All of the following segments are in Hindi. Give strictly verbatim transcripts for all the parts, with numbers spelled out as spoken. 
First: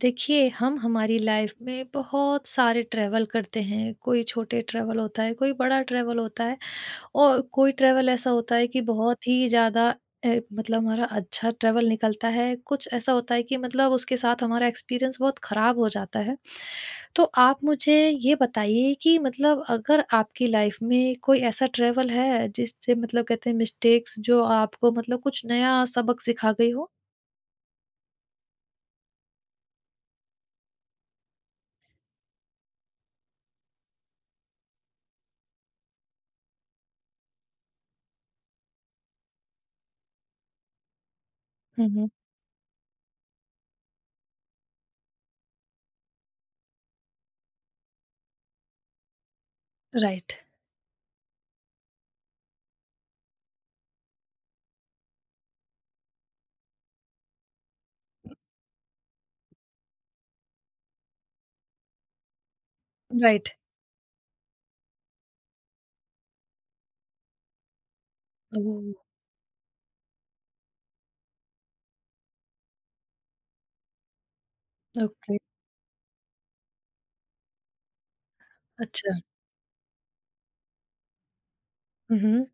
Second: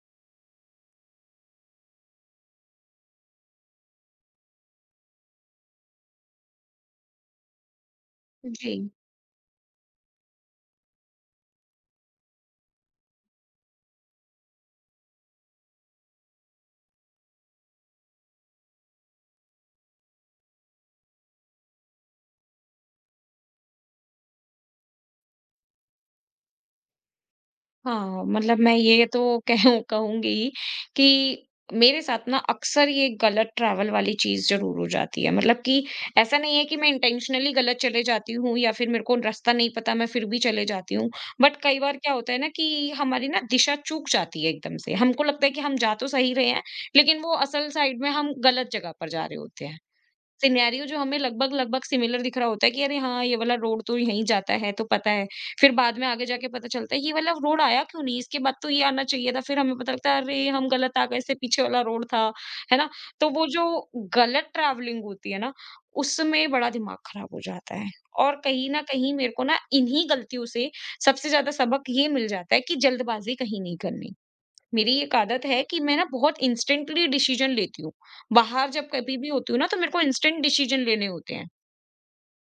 देखिए हम हमारी लाइफ में बहुत सारे ट्रैवल करते हैं। कोई छोटे ट्रैवल होता है, कोई बड़ा ट्रैवल होता है और कोई ट्रैवल ऐसा होता है कि जी, बहुत ही ज़्यादा अ, मतलब हमारा अच्छा ट्रैवल निकलता है। कुछ ऐसा होता है कि मतलब उसके साथ हमारा एक्सपीरियंस बहुत ख़राब हो जाता है। तो आप मुझे ये बताइए कि मतलब अगर आपकी लाइफ में कोई ऐसा ट्रैवल है जिससे मतलब कहते हैं मिस्टेक्स जो आपको मतलब कुछ नया सबक सिखा गई हो। हाँ, मतलब मैं ये तो कहूँ कहूँगी कि मेरे साथ ना अक्सर ये गलत ट्रैवल वाली चीज़ ज़रूर हो जाती है। मतलब कि ऐसा नहीं है कि मैं इंटेंशनली गलत चले जाती हूँ या फिर मेरे को रास्ता नहीं पता, मैं फिर भी चले जाती हूँ। बट कई बार हम्म। क्या होता है ना कि हमारी ना दिशा चूक जाती है एकदम से। हमको लगता है कि हम जा तो सही रहे हैं, लेकिन वो असल साइड में हम गलत जगह पर जा रहे होते हैं। राइट। सिनेरियो जो हमें लगभग-लगभग सिमिलर दिख रहा होता है कि अरे हाँ, ये वाला रोड तो यहीं जाता है, तो पता है। फिर बाद में आगे जाके पता चलता है ये वाला रोड आया क्यों नहीं? इसके बाद तो ये आना चाहिए था। फिर हमें पता लगता है अरे! हम गलत आ गए, इससे पीछे वाला रोड था। है ना? तो वो राइट। जो गलत ट्रैवलिंग होती है ना, उसमें बड़ा दिमाग खराब हो जाता है। और कहीं न ओह, कहीं मेरे को ना इन्हीं गलतियों से सबसे ज़्यादा सबक ये मिल जाता है कि जल्दबाज़ी कहीं नहीं करनी। मेरी एक ओके। आदत है कि मैं ना बहुत इंस्टेंटली डिसीजन लेती हूँ। बाहर जब कभी अच्छा, भी होती हूँ ना, तो मेरे को इंस्टेंट डिसीजन लेने होते हैं हुँ, हुँ,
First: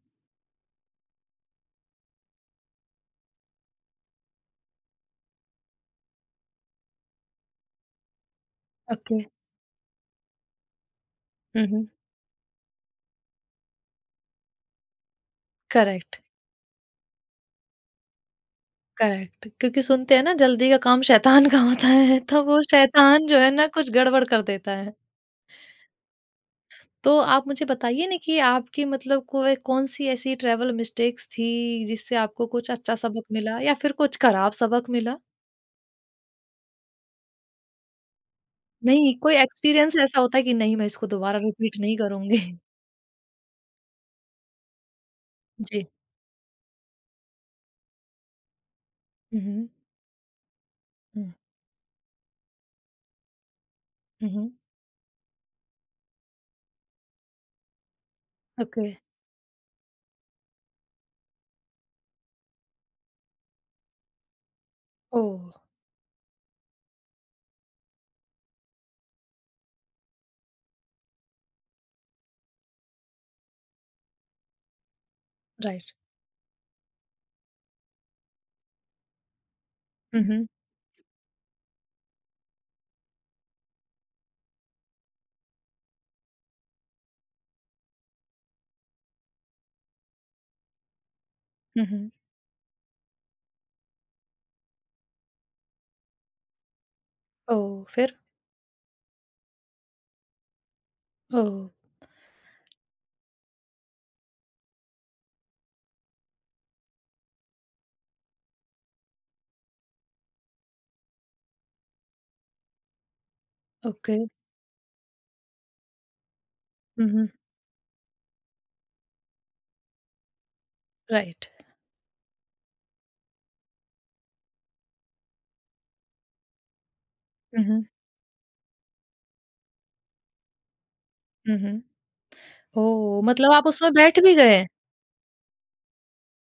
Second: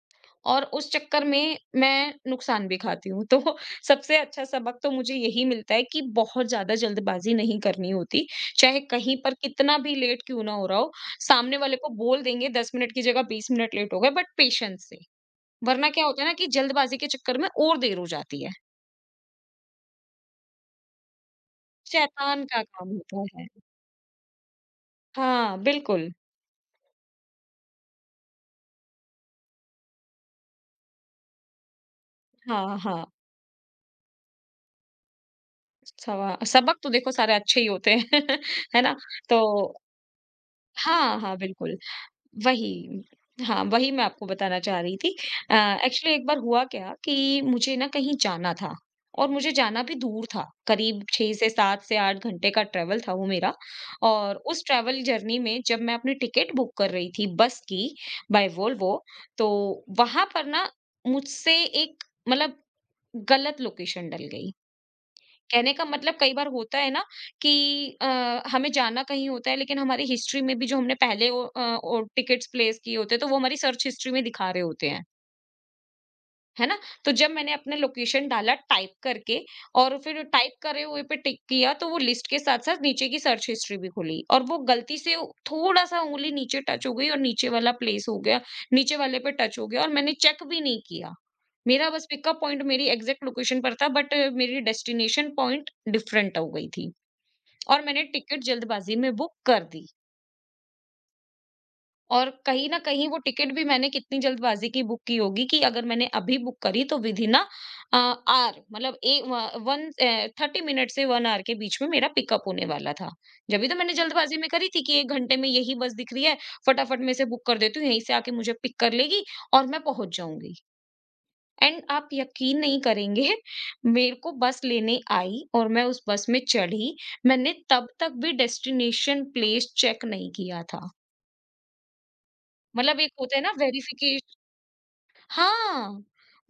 और उस चक्कर में मैं नुकसान भी खाती हूँ। तो सबसे अच्छा सबक तो मुझे यही मिलता है कि बहुत ज़्यादा जल्दबाज़ी नहीं करनी होती। चाहे कहीं ओके, पर कितना भी लेट क्यों ना हो रहा हो, सामने हुँ, वाले हुँ, को बोल देंगे दस मिनट की जगह बीस मिनट लेट हो गए बट पेशेंस से। वरना क्या करेक्ट, होता है ना कि जल्दबाज़ी के चक्कर में और देर हो जाती है। करेक्ट क्योंकि सुनते हैं ना, जल्दी का काम शैतान का होता है, तो शैतान का वो काम शैतान जो होता है। है ना कुछ गड़बड़ कर देता है। हाँ, बिल्कुल। तो आप मुझे बताइए ना कि आपकी मतलब कोई कौन-सी ऐसी ट्रैवल मिस्टेक्स थी जिससे आपको कुछ हाँ, अच्छा हाँ। सबक मिला या फिर कुछ खराब सबक मिला? सवा सबक तो देखो सारे अच्छे ही होते हैं, है ना? नहीं, कोई तो एक्सपीरियंस ऐसा होता है कि नहीं मैं इसको हाँ, हाँ, दोबारा बिल्कुल, रिपीट नहीं करूँगी? वही। हाँ, वही मैं आपको बताना चाह रही थी। अ, जी, एक्चुअली एक बार हुआ क्या कि मुझे ना कहीं जाना था और हुँ, मुझे हुँ, जाना भी दूर था, करीब हुँ, छह से सात से आठ घंटे का ट्रैवल था वो मेरा। हुँ, और हुँ, उस ट्रैवल जर्नी में जब मैं अपनी टिकट बुक कर रही थी बस की, बाय ओके, वोल्वो, तो वहाँ पर ना मुझसे एक मतलब गलत लोकेशन डल गई। ओह! कहने का मतलब कई बार होता है ना कि अ, हमें जाना कहीं होता है लेकिन हमारी हिस्ट्री में भी जो हमने पहले वो, अ, और टिकट्स प्लेस किए होते हैं तो वो हमारी सर्च हिस्ट्री में दिखा रहे होते हैं। राइट, है ना? तो जब मैंने अपना लोकेशन डाला टाइप करके और फिर हुँ, हुँ, टाइप करे हुए पे टिक किया तो वो लिस्ट के साथ-साथ नीचे की सर्च हिस्ट्री भी खुली और वो गलती से थोड़ा-सा ऊँगली नीचे टच हो गई और नीचे वाला प्लेस हो गया, नीचे वाले पे टच हो गया और मैंने चेक भी नहीं किया। हुँ, मेरा बस हुँ, पिकअप पॉइंट मेरी एग्ज़ैक्ट लोकेशन पर था, बट अ, मेरी डेस्टिनेशन पॉइंट डिफरेंट हो गई थी और ओह! मैंने फिर? टिकट जल्दबाज़ी में बुक कर दी। ओह! और कहीं न कहीं वो टिकट भी मैंने कितनी जल्दबाज़ी की बुक की होगी कि अगर मैंने अभी बुक करी तो with in a a, hour मतलब ए व वन अ, तीस मिनट से एक ऑवर के बीच में मेरा पिकअप होने वाला था। जब भी तो मैंने ओके, जल्दबाज़ी में करी थी कि एक घंटे में यही बस दिख रही है, फटाफट हुँ, मैं इसे हुँ। बुक कर देती हूँ, यहीं से आके मुझे पिक कर लेगी और मैं पहुँच जाऊँगी। राइट। एंड आप यकीन नहीं करेंगे, मेरे को बस लेने आई और मैं उस बस में चढ़ी, मैंने हुँ, हुँ। तब तक भी डेस्टिनेशन प्लेस चेक नहीं किया था। हुँ, हुँ। मतलब एक ओह! होता है ना मतलब आप उसमें वेरिफिके बैठ भी गए? हाँ,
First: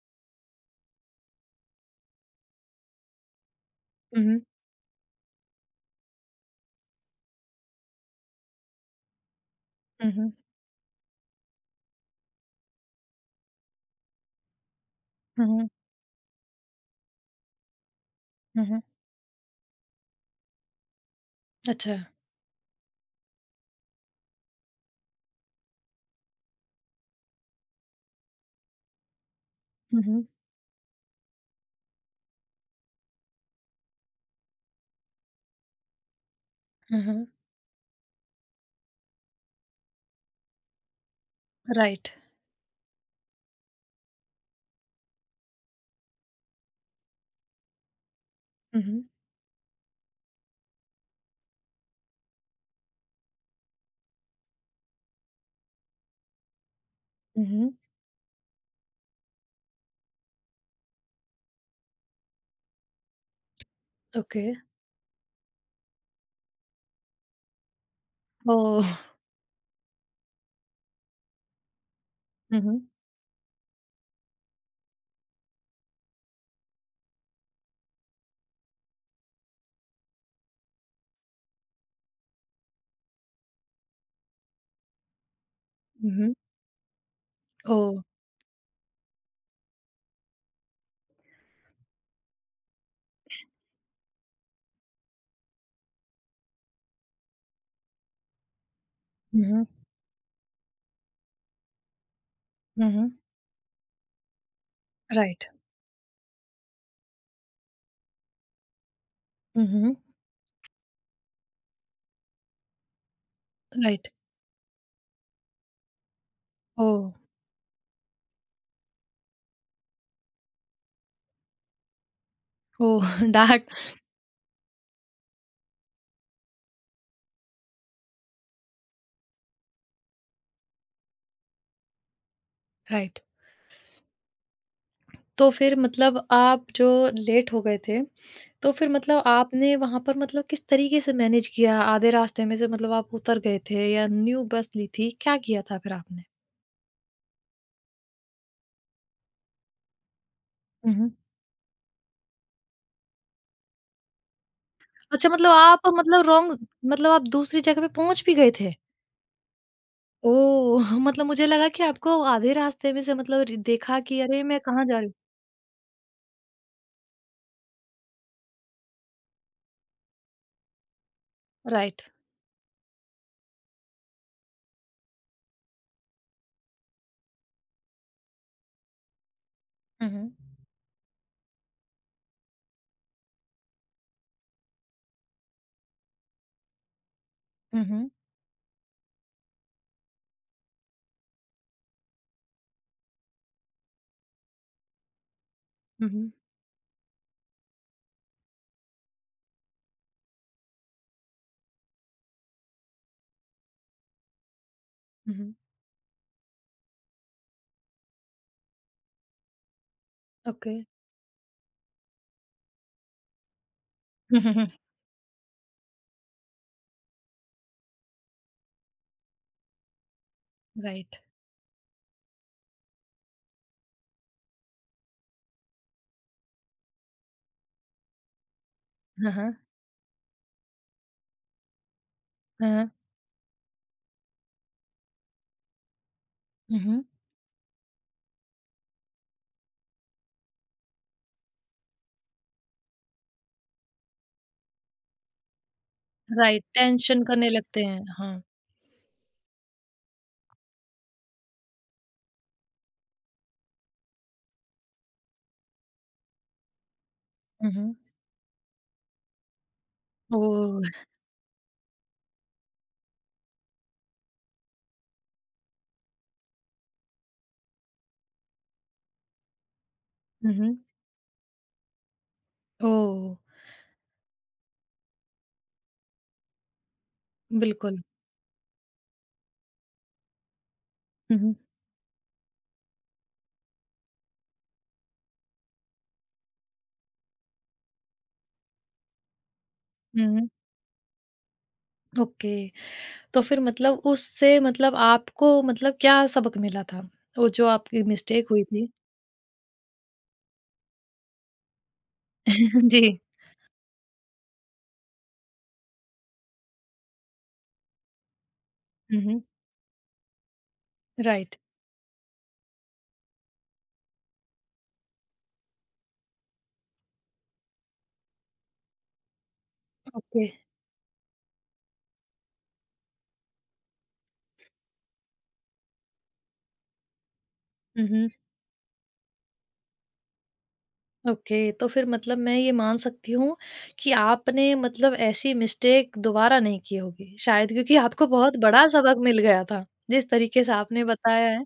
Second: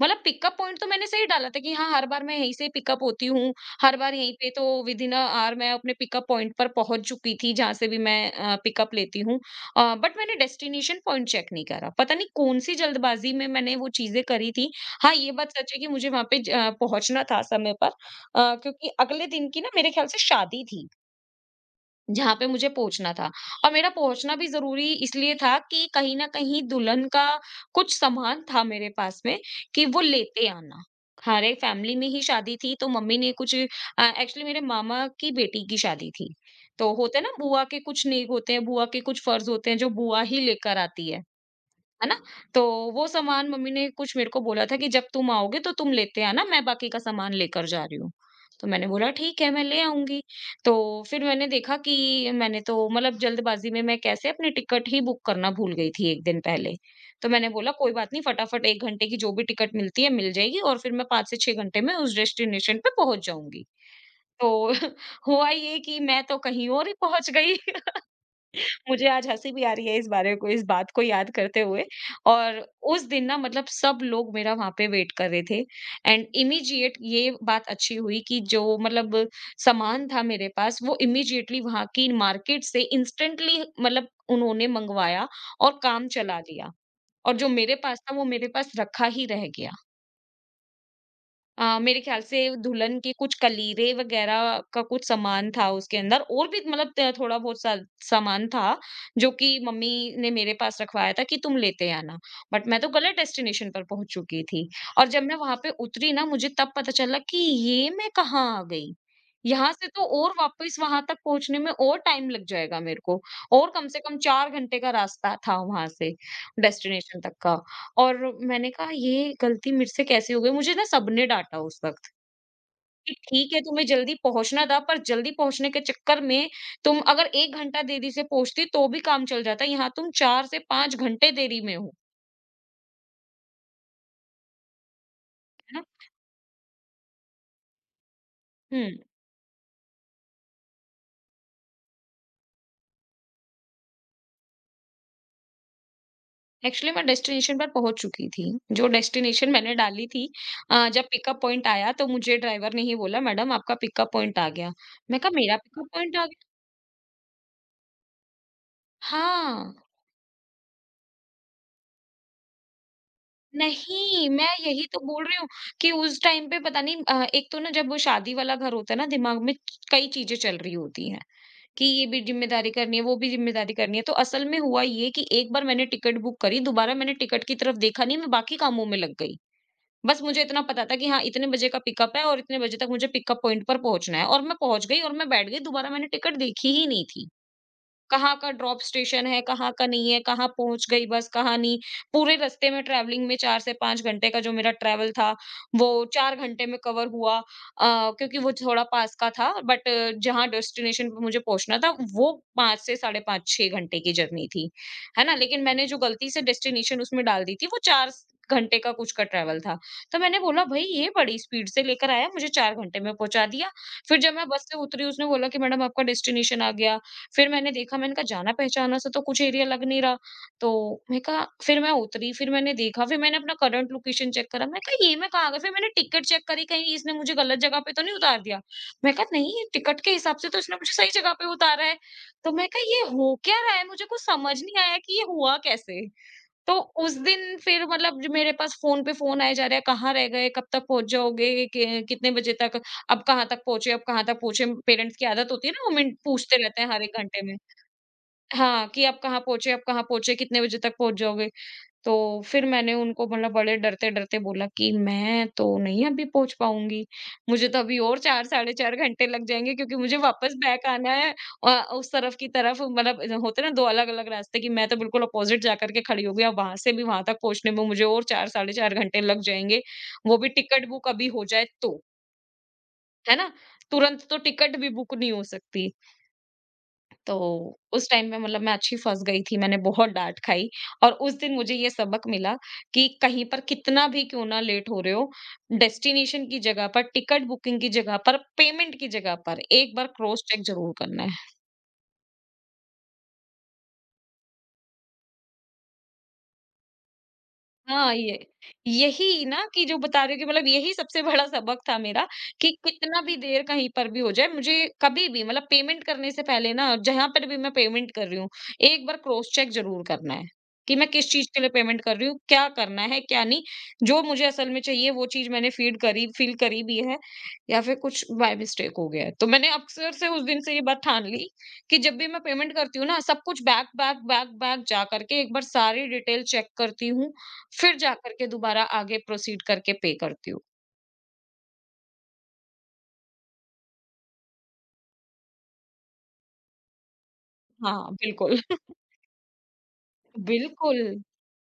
मतलब पिकअप पॉइंट तो मैंने सही डाला था कि हाँ, हर बार मैं यहीं से पिकअप होती हूँ, हर बार हुँ, यहीं हुँ। पे तो विदिन अ आवर मैं अपने पिकअप पॉइंट पर पहुँच चुकी थी, जहाँ से भी मैं अ, पिकअप लेती हूँ। अ, हुँ, बट हुँ। मैंने डेस्टिनेशन पॉइंट चेक नहीं करा, पता नहीं कौन-सी जल्दबाज़ी में मैंने वो चीज़ें करी थी। हाँ, ये हुँ, बात हुँ। सच है कि मुझे वहाँ पे ज पहुँचना था समय पर, अ, हुँ, हुँ। क्योंकि अगले दिन की ना मेरे ख़्याल से शादी थी। अच्छा। जहाँ पे मुझे पहुँचना था और मेरा पहुँचना भी ज़रूरी इसलिए था कि कहीं न कहीं दुल्हन का कुछ सामान था मेरे पास में कि वो हुँ, हुँ। लेते आना। हमारे फैमिली में ही शादी थी तो मम्मी ने कुछ अ, एक्चुअली मेरे मामा की बेटी की शादी थी। तो हुँ, होता है हुँ। ना बुआ के कुछ नेक होते हैं, बुआ के कुछ फर्ज़ होते हैं जो बुआ ही लेकर आती है। है राइट। ना? तो वो सामान मम्मी ने कुछ मेरे को बोला था कि जब तुम आओगे तो तुम लेते आना, मैं बाकी का सामान लेकर जा रही हूँ। तो हुँ, मैंने हुँ। बोला ठीक है, मैं ले आऊँगी। तो फिर मैंने देखा कि मैंने तो मतलब जल्दबाज़ी में मैं कैसे अपनी टिकट ही बुक करना भूल गई थी एक दिन पहले। तो हुँ, मैंने हुँ। बोला कोई बात नहीं, फटाफट एक घंटे की जो भी टिकट मिलती है मिल जाएगी और फिर मैं पाँच से छह घंटे में उस डेस्टिनेशन पे पहुँच जाऊँगी। ओके। तो हुआ ये कि मैं तो कहीं और ही पहुँच गई। ओह! मुझे आज हँसी भी आ रही है इस बारे को इस बात को याद करते हुए। और हुँ, हुँ। उस दिन ना मतलब सब लोग मेरा वहाँ पे वेट कर रहे थे। एंड इमीडिएट ये बात अच्छी हुई कि जो मतलब सामान था मेरे पास वो इमीडिएटली वहाँ की मार्केट से इंस्टेंटली मतलब उन्होंने मंगवाया और काम हुँ, हुँ। चला लिया। और जो मेरे ओह! पास था वो मेरे पास रखा ही रह गया। अ, मेरे ख्याल से दुल्हन के कुछ कलीरे वगैरह का कुछ सामान था उसके अंदर और भी, मतलब त- थोड़ा बहुत सा सामान था जो हुँ, कि हुँ। मम्मी ने मेरे पास रखवाया था कि तुम लेते आना। बट मैं तो हुँ, हुँ। गलत डेस्टिनेशन पर पहुंच चुकी थी। और जब मैं राइट। वहां पे उतरी ना मुझे तब पता चला कि ये मैं कहाँ आ गई। हुँ, यहाँ से हुँ। तो और वापस वहां तक पहुंचने में और टाइम लग जाएगा मेरे को, और कम से राइट। कम चार घंटे का रास्ता था वहां से ओह! डेस्टिनेशन तक का। और मैंने कहा ये गलती मुझसे कैसे हो गई? मुझे ना सबने डाँटा उस वक़्त, ओह! कि ठीक है डार्क तुम्हें जल्दी पहुँचना था पर जल्दी पहुँचने के चक्कर में तुम अगर एक घंटा देरी से पहुँचती तो भी काम चल जाता। यहाँ तुम चार से पाँच घंटे देरी में हो, राइट। तो है फिर ना? मतलब आप जो लेट हो गए थे, तो फिर हुँ। मतलब आपने वहाँ पर मतलब किस तरीके से मैनेज किया? आधे रास्ते में से मतलब आप उतर गए थे या न्यू बस ली थी? क्या किया था फिर आपने? एक्चुअली मैं डेस्टिनेशन पर पहुँच चुकी थी। जो डेस्टिनेशन मैंने डाली थी, अ, हुँ, जब हुँ। पिकअप पॉइंट आया तो मुझे ड्राइवर ने ही बोला, मैडम आपका पिकअप पॉइंट आ गया। मैं अच्छा, कहा मतलब मेरा पिकअप आप पॉइंट आ मतलब गया? रॉन्ग, मतलब आप दूसरी जगह पे पहुँच भी गए थे? हाँ। ओह! मतलब मुझे लगा कि आपको आधे रास्ते में से मतलब रि देखा कि नहीं, अरे! मैं मैं कहाँ यही जा तो रही बोल रही हूँ कि उस टाइम पे पता नहीं, अ, एक तो ना जब वो शादी वाला घर होता है ना, दिमाग में कई चीज़ें चल रही होती हैं, हूँ। कि राइट। ये भी ज़िम्मेदारी करनी है, वो भी ज़िम्मेदारी करनी है। तो असल में हुआ ये कि एक बार मैंने टिकट बुक करी, दोबारा मैंने टिकट की तरफ देखा नहीं, मैं बाकी कामों में लग गई। हुँ, बस हुँ। मुझे इतना पता था कि हाँ, इतने बजे का पिकअप है और इतने बजे तक मुझे पिकअप पॉइंट पर पहुँचना है और मैं पहुँच गई और मैं बैठ गई, दोबारा मैंने टिकट देखी ही नहीं थी। हुँ, हुँ। कहाँ का ड्रॉप स्टेशन है, कहाँ का नहीं है, कहाँ पहुँच गई बस, कहाँ नहीं। पूरे रास्ते में ट्रैवलिंग में चार से पाँच घंटे का जो मेरा ट्रैवल था, वो हुँ, हुँ। चार घंटे में कवर हुआ, अ, क्योंकि वो थोड़ा पास का था। बट जहाँ डेस्टिनेशन पे मुझे पहुँचना था, वो पाँच से साढ़े पाँच छह घंटे की जर्नी थी। है ना? हुँ, हुँ। लेकिन मैंने जो गलती से डेस्टिनेशन उसमें डाल दी थी, वो चार स घंटे का कुछ का ट्रैवल था। तो मैंने बोला, ओके। "भई, ये बड़ी स्पीड से लेकर आया, मुझे चार घंटे में पहुँचा दिया।" फिर जब हुँ, मैं हुँ, बस हुँ। से उतरी, उसने बोला कि, "मैडम, आपका डेस्टिनेशन आ गया।" फिर मैंने देखा, मैंने कहा जाना-पहचाना सा तो कुछ एरिया लग नहीं रहा, तो राइट। मैं कहा फिर मैं उतरी, फिर मैंने देखा, फिर मैंने अपना करंट लोकेशन चेक करा, मैं कहा ये मैं कहाँ आ गई? फिर मैंने टिकट चेक करी कहीं इसने मुझे गलत जगह पे तो नहीं उतार दिया? मैं कहा हाँ, हाँ। नहीं, टिकट के हिसाब से तो इसने मुझे सही जगह पे उतारा है। तो मैं हाँ, कहा हाँ। ये हो क्या रहा है? मुझे कुछ समझ नहीं आया कि ये हुआ कैसे? तो हुँ, हुँ। उस दिन फिर मतलब जो मेरे पास फ़ोन पे फ़ोन आए जा रहे हैं, कहाँ रह गए, कब तक पहुँच जाओगे, कि कितने बजे तक, अब कहाँ तक पहुँचे, अब कहाँ तक पहुँचे। पेरेंट्स की आदत होती है ना, वो मिनट पूछते राइट, रहते हैं हर एक टेंशन घंटे करने में। लगते हैं। हाँ। हाँ, कि अब कहाँ पहुँचे, अब कहाँ पहुँचे, कितने बजे तक पहुँच जाओगे। तो फिर मैंने उनको मतलब बड़े डरते-डरते बोला कि मैं तो नहीं अभी पहुँच पाऊँगी। मुझे हुँ, तो हुँ। अभी और चार साढ़े चार घंटे लग जाएँगे क्योंकि मुझे वापस बैक ओह! आना है। अ, उस तरफ की तरफ मतलब होते हैं ना दो अलग-अलग रास्ते, कि मैं तो बिल्कुल अपोज़िट जा कर के खड़ी हो गई, और वहाँ से भी वहाँ तक पहुँचने में मुझे और चार साढ़े चार घंटे लग जाएँगे। वो भी हुँ, हुँ। टिकट बुक अभी हो जाए तो, है ओह! ना? तुरंत तो टिकट भी बुक नहीं हो सकती। तो बिल्कुल। उस टाइम में मतलब मैं अच्छी फँस गई थी, मैंने बहुत डाँट खाई, और उस हुँ, दिन हुँ। मुझे ये सबक मिला कि कहीं पर कितना भी क्यों ना लेट हो रहे हो, डेस्टिनेशन की जगह पर, टिकट बुकिंग की जगह पर, पेमेंट की जगह पर, एक बार हुँ, क्रॉस हुँ। चेक ज़रूर करना है। ओके। तो फिर मतलब उससे मतलब आपको मतलब क्या सबक मिला था? वो जो आपकी हाँ, ये मिस्टेक हुई थी? यही ना कि जो बता रहे हो, कि मतलब यही सबसे बड़ा सबक था मेरा, कि कितना जी। भी देर कहीं पर भी हो जाए, मुझे कभी भी मतलब पेमेंट करने से पहले ना, जहाँ पर भी मैं पेमेंट कर रही हूँ, एक बार हुँ, हुँ। क्रॉस चेक ज़रूर करना है कि मैं किस चीज़ राइट। के लिए पेमेंट कर रही हूँ, क्या करना है, क्या नहीं। जो मुझे असल में चाहिए वो चीज़ मैंने फीड करी फ़ील करी भी है, या फिर कुछ बाय मिस्टेक हो गया है। तो मैंने अक्सर से उस ओके। दिन से ये बात ठान ली कि जब भी मैं पेमेंट करती हूँ ना, सब कुछ बैक, बैक, बैक, बैक जा करके एक बार सारी डिटेल चेक करती हूँ, फिर हुँ, हुँ। जाकर के दोबारा आगे प्रोसीड करके पे करती हूँ। ओके, तो फिर मतलब मैं ये मान सकती हूँ कि आपने मतलब ऐसी मिस्टेक दोबारा नहीं की होगी शायद क्योंकि हाँ, आपको बिल्कुल। बहुत बड़ा सबक मिल गया था। जिस तरीके से आपने बिल्कुल, बताया है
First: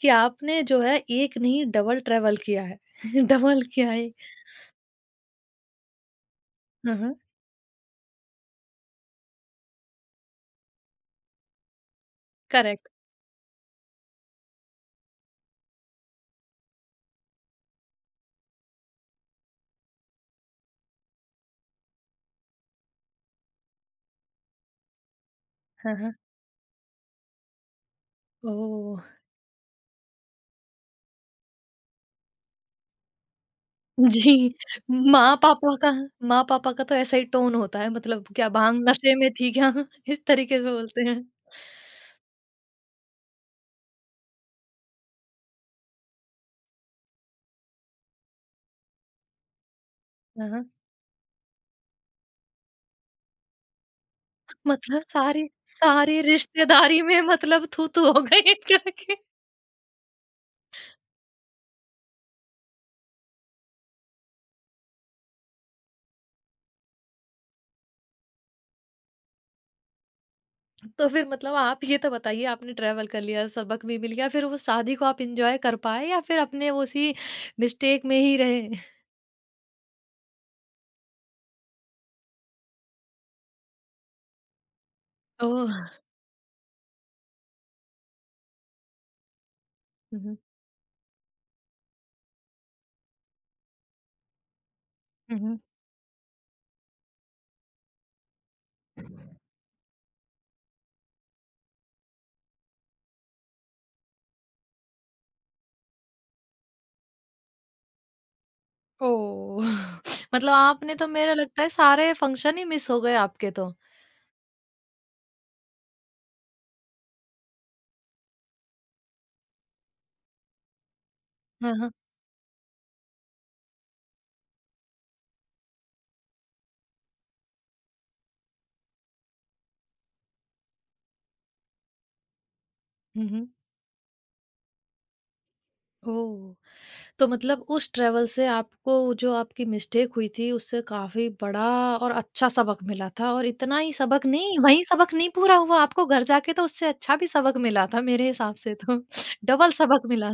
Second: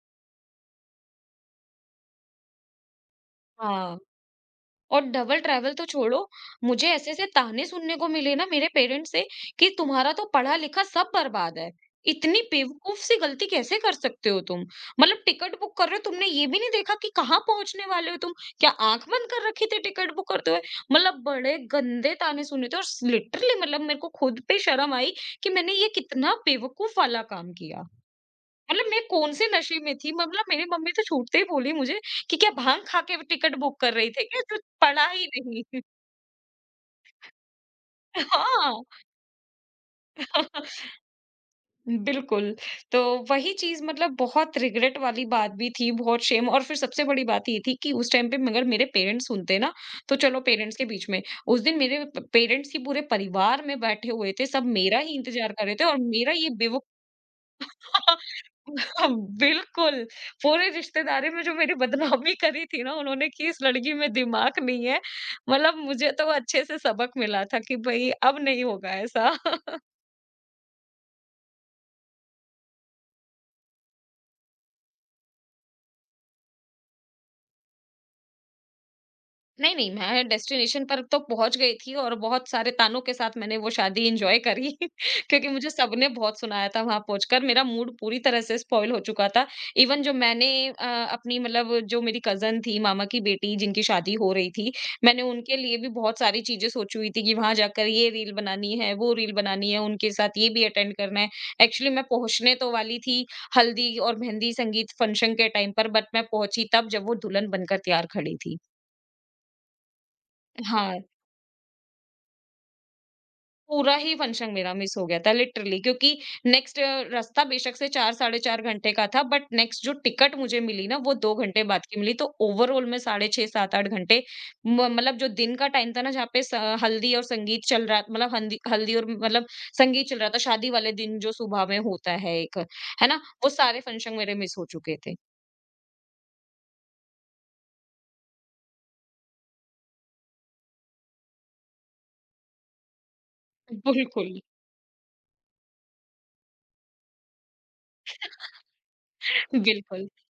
कि आपने जो है एक नहीं डबल ट्रैवल किया है। डबल क्या हाँ। है। और डबल ट्रैवल तो छोड़ो, मुझे हाँ, हाँ। ऐसे-ऐसे ताने सुनने को मिले ना मेरे पेरेंट्स से, कि तुम्हारा तो पढ़ा-लिखा सब बर्बाद है। इतनी करेक्ट। बेवकूफ सी गलती कैसे कर सकते हो तुम? मतलब टिकट बुक कर रहे हो, तुमने ये भी नहीं देखा कि कहाँ पहुँचने वाले हो तुम? क्या आँख बंद कर रखी थी टिकट बुक करते हुए? मतलब बड़े गंदे ताने सुने थे, और स लिटरली मतलब मेरे को खुद पे शर्म आई कि मैंने ये हाँ, हाँ। कितना बेवकूफ वाला काम किया। मतलब मैं ओह! कौन से नशे में थी, मतलब मेरी मम्मी तो छूटते ही बोली मुझे कि क्या भांग खा के टिकट बुक कर रही थी, जी, क्या तो पढ़ा ही नहीं। माँ-पापा का माँ-पापा का तो ऐसा ही टोन होता है, मतलब क्या हाँ। भांग नशे में थी क्या? इस तरीके से बोलते हैं। बिल्कुल। तो वही चीज मतलब बहुत रिग्रेट वाली बात भी थी, बहुत शेम, और फिर सबसे बड़ी बात ये थी कि उस टाइम पे अगर मेरे पेरेंट्स सुनते ना, तो चलो हाँ, हाँ, पेरेंट्स के बीच में। उस दिन मेरे पेरेंट्स ही पूरे परिवार में बैठे हुए थे, सब मेरा मतलब ही सारी इंतजार कर रहे थे, और सारी मेरा ये बेवकूफ। रिश्तेदारी में मतलब थू-थू हो गई हाँ, करके। बिल्कुल। पूरी रिश्तेदारी में जो मेरी बदनामी करी थी ना उन्होंने, कि इस लड़की में दिमाग नहीं है, मतलब मुझे तो अच्छे से सबक मिला था कि भई अब नहीं होगा ऐसा। तो फिर मतलब आप ये तो बताइए, आपने ट्रैवल कर लिया, सबक भी मिल गया, फिर वो शादी को आप एन्जॉय कर पाए या फिर अपने उसी मिस्टेक में ही रहे? नहीं, नहीं, मैं डेस्टिनेशन पर तो पहुँच गई थी, और बहुत सारे तानों के साथ मैंने वो शादी एन्जॉय करी, क्योंकि मुझे ओह! सबने बहुत सुनाया था वहाँ पहुँचकर, मेरा मूड पूरी तरह से स्पॉइल हो चुका था। इवन जो हुँ, हुँ। मैंने अ, अपनी मतलब जो मेरी कज़न थी, मामा की बेटी जिनकी शादी हो रही थी, मैंने हुँ, उनके हुँ। लिए भी बहुत सारी चीज़ें सोची हुई थी कि वहाँ जाकर ये रील बनानी है, वो रील बनानी है, उनके साथ ये भी अटेंड करना है। एक्चुअली मैं पहुँचने तो वाली थी हल्दी और मेहंदी संगीत फंक्शन के टाइम पर, बट मैं पहुँची तब जब वो दुल्हन बनकर तैयार खड़ी थी। ओह! मतलब आपने हाँ। तो मेरा लगता है सारे फंक्शन ही मिस हो गए आपके तो। पूरा ही फंक्शन मेरा मिस हो गया था लिटरली, क्योंकि नेक्स्ट रास्ता बेशक से चार साढ़े चार घंटे का था, बट नेक्स्ट जो टिकट मुझे मिली ना, वो दो घंटे हाँ, बाद हाँ। की मिली, तो ओवरऑल में साढ़े छह सात आठ घंटे, म- मतलब जो दिन का टाइम था ना, जहाँ पे स- हल्दी और संगीत चल रहा, मतलब हल्दी हल्दी और मतलब संगीत चल रहा था शादी वाले दिन, जो सुबह में होता है एक, है ना, हुँ, हुँ। वो सारे फंक्शन मेरे मिस हो चुके थे। ओह! तो मतलब उस ट्रैवल से आपको जो आपकी मिस्टेक हुई थी, उससे काफ़ी बड़ा और अच्छा सबक मिला था, और इतना ही सबक बिल्कुल। नहीं, वहीं सबक नहीं पूरा हुआ, आपको घर जाके तो उससे अच्छा भी सबक मिला था मेरे हिसाब से तो, डबल सबक बिल्कुल। मिला।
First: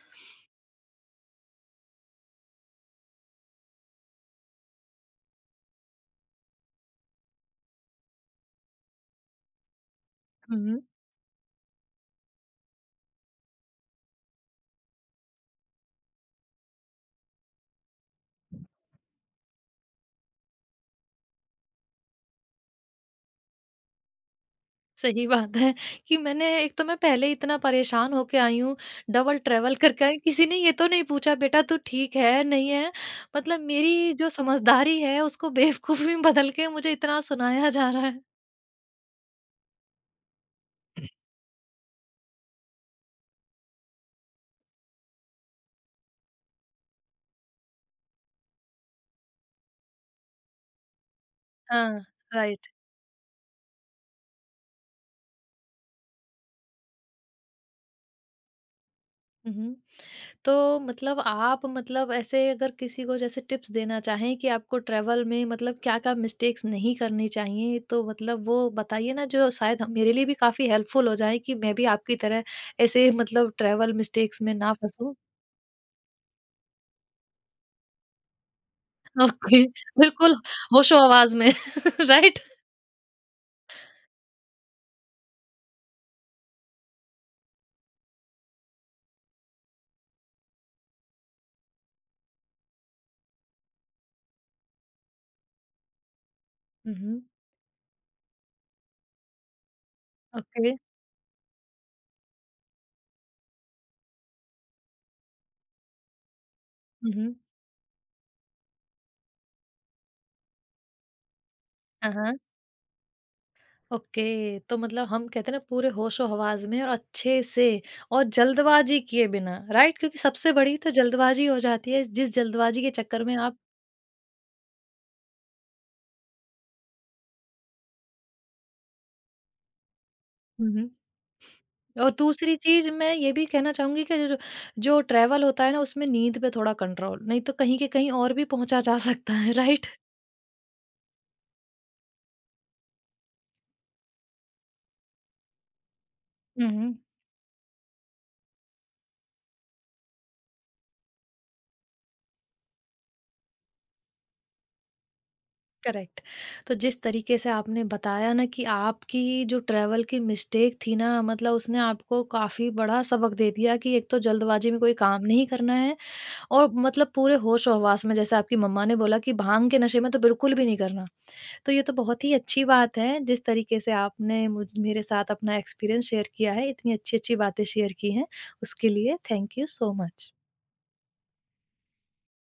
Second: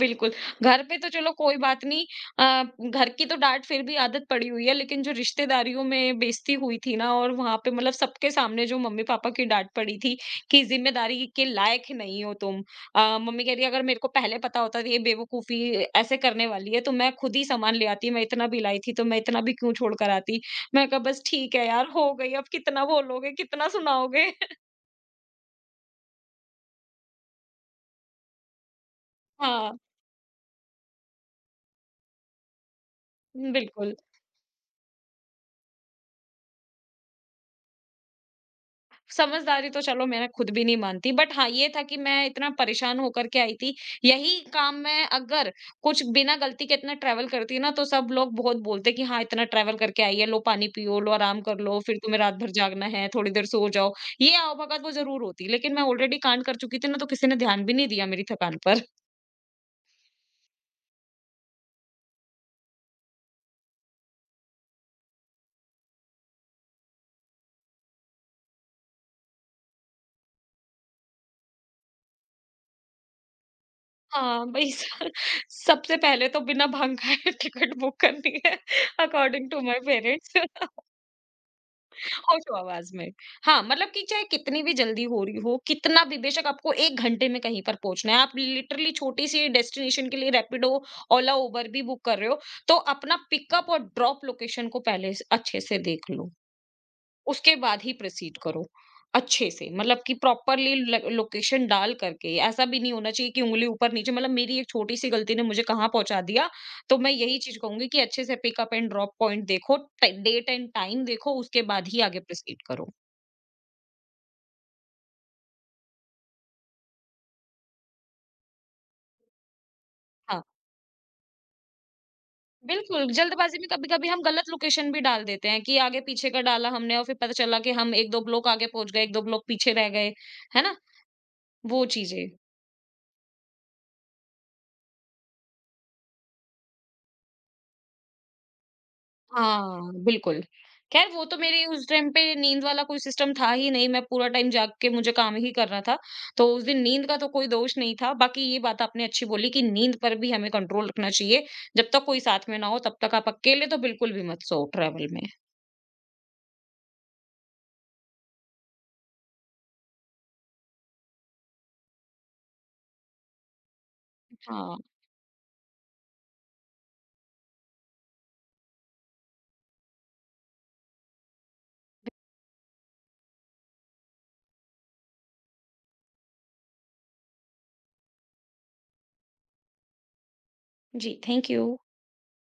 बिल्कुल, घर पे तो चलो कोई बात नहीं। अ, घर की तो डाँट फिर भी आदत पड़ी हुई है, लेकिन जो रिश्तेदारियों में बेइज़्ज़ती हुई थी ना, और वहाँ पे मतलब सबके सामने जो मम्मी-पापा की डाँट पड़ी थी कि हुँ, ज़िम्मेदारी के लायक नहीं हो तुम। अ, मम्मी कह रही है अगर मेरे को पहले पता होता ये बेवकूफ़ी ऐसे करने वाली है, तो मैं खुद ही सामान ले आती, मैं इतना भी लाई थी तो मैं इतना भी क्यों छोड़ कर आती। मैंने कहा बस ठीक है यार, हो गई, अब कितना बोलोगे, कितना सुनाओगे? सही बात है कि मैंने एक तो मैं पहले इतना परेशान होके आई हूँ, डबल ट्रैवल हाँ, करके आई हूँ, किसी ने ये तो नहीं पूछा बेटा तू ठीक है, नहीं है? मतलब बिल्कुल। मेरी जो समझदारी है उसको बेवकूफ़ी में बदल के मुझे इतना सुनाया जा रहा है। समझदारी तो चलो मैं खुद भी नहीं मानती, बट हाँ ये था कि मैं इतना परेशान होकर के आई थी। यही काम मैं अगर कुछ बिना गलती के इतना ट्रैवल करती ना, तो सब लोग बहुत बोलते कि हाँ इतना ट्रैवल करके आई है, लो पानी पियो, लो आराम कर लो, फिर हाँ, तुम्हें रात भर राइट। जागना है, थोड़ी देर सो जाओ, ये आवभगत वो जरूर होती, लेकिन मैं ऑलरेडी कांड कर चुकी थी ना, तो किसी ने ध्यान भी नहीं दिया मेरी थकान पर। हुँ। तो मतलब आप मतलब ऐसे अगर किसी को जैसे टिप्स देना चाहें कि आपको ट्रैवल में मतलब क्या-क्या मिस्टेक्स नहीं करनी चाहिए, तो मतलब वो बताइए ना जो शायद हम मेरे लिए भी काफ़ी हेल्पफुल हो जाएँ कि मैं भी आपकी तरह ऐसे मतलब ट्रैवल मिस्टेक्स हाँ में भाई, ना स- फँसूँ। सबसे पहले तो बिना भांग खाए टिकट बुक करनी है, अकॉर्डिंग टू ओके, माई बिल्कुल, पेरेंट्स। होशो-हवास में राइट? होशो आवाज में। हाँ, मतलब कि चाहे कितनी भी जल्दी हो रही हो, कितना भी बेशक आपको एक घंटे में कहीं पर पहुँचना है, आप लिटरली छोटी-सी डेस्टिनेशन के लिए रैपिडो, ओला, उबर भी बुक कर रहे हो, तो अपना पिकअप और ड्रॉप लोकेशन को पहले से अच्छे से देख लो। हुँ, हुँ। उसके बाद ही प्रोसीड करो, अच्छे से। मतलब कि ओके। प्रॉपरली ल लोकेशन डाल करके, ऐसा भी नहीं होना चाहिए कि उँगली ऊपर-नीचे, मतलब मेरी एक छोटी-सी गलती ने मुझे कहाँ पहुँचा दिया, तो मैं हुँ, हुँ। यही चीज़ कहूँगी कि अच्छे से पिकअप एंड ड्रॉप पॉइंट देखो, ट डेट एंड टाइम देखो, उसके बाद ही हाँ, आगे हाँ। प्रोसीड करो। ओके, तो मतलब हम कहते हैं ना पूरे होशो-हवास में और अच्छे से और जल्दबाज़ी किए बिना, राइट? क्योंकि हाँ, सबसे बड़ी तो जल्दबाज़ी हो जाती है, जिस जल्दबाज़ी के बिल्कुल, चक्कर में आप। जल्दबाज़ी में कभी-कभी हम गलत लोकेशन भी डाल देते हैं कि आगे-पीछे का डाला हमने, और फिर पता चला कि हम एक दो ब्लॉक आगे पहुँच गए, एक दो ब्लॉक पीछे रह गए, है हुँ, ना? हुँ। वो और चीज़ें। दूसरी चीज़ मैं ये भी कहना चाहूँगी कि जो जो ट्रैवल होता है ना, उसमें नींद पे थोड़ा कंट्रोल, नहीं तो कहीं के कहीं और भी पहुँचा जा सकता है, राइट? हाँ, बिल्कुल। ख़ैर वो तो मेरी उस टाइम पे नींद वाला कोई सिस्टम था ही नहीं, मैं पूरा टाइम जाग के मुझे काम ही करना था, तो उस हुँ, दिन हुँ। नींद का तो कोई दोष नहीं था। बाकी ये बात आपने अच्छी बोली कि नींद पर भी हमें कंट्रोल रखना चाहिए, जब तक कोई साथ में ना हो तब तक आप अकेले तो बिल्कुल भी मत सोओ ट्रैवल में। करेक्ट। तो जिस तरीके से आपने बताया ना कि आपकी जो ट्रैवल की मिस्टेक थी ना, मतलब उसने आपको काफ़ी बड़ा सबक दे दिया कि एक तो जल्दबाज़ी हाँ, में कोई काम नहीं करना है और मतलब पूरे होश-ओ-हवास में जैसे आपकी मम्मा ने बोला कि भांग के नशे में तो बिल्कुल भी नहीं करना। तो ये तो बहुत ही अच्छी बात है जिस तरीके से आपने मुझ मेरे साथ अपना एक्सपीरियंस शेयर किया है, इतनी अच्छी-अच्छी बातें शेयर की हैं, उसके लिए थैंक यू सो मच। जी, थैंक यू।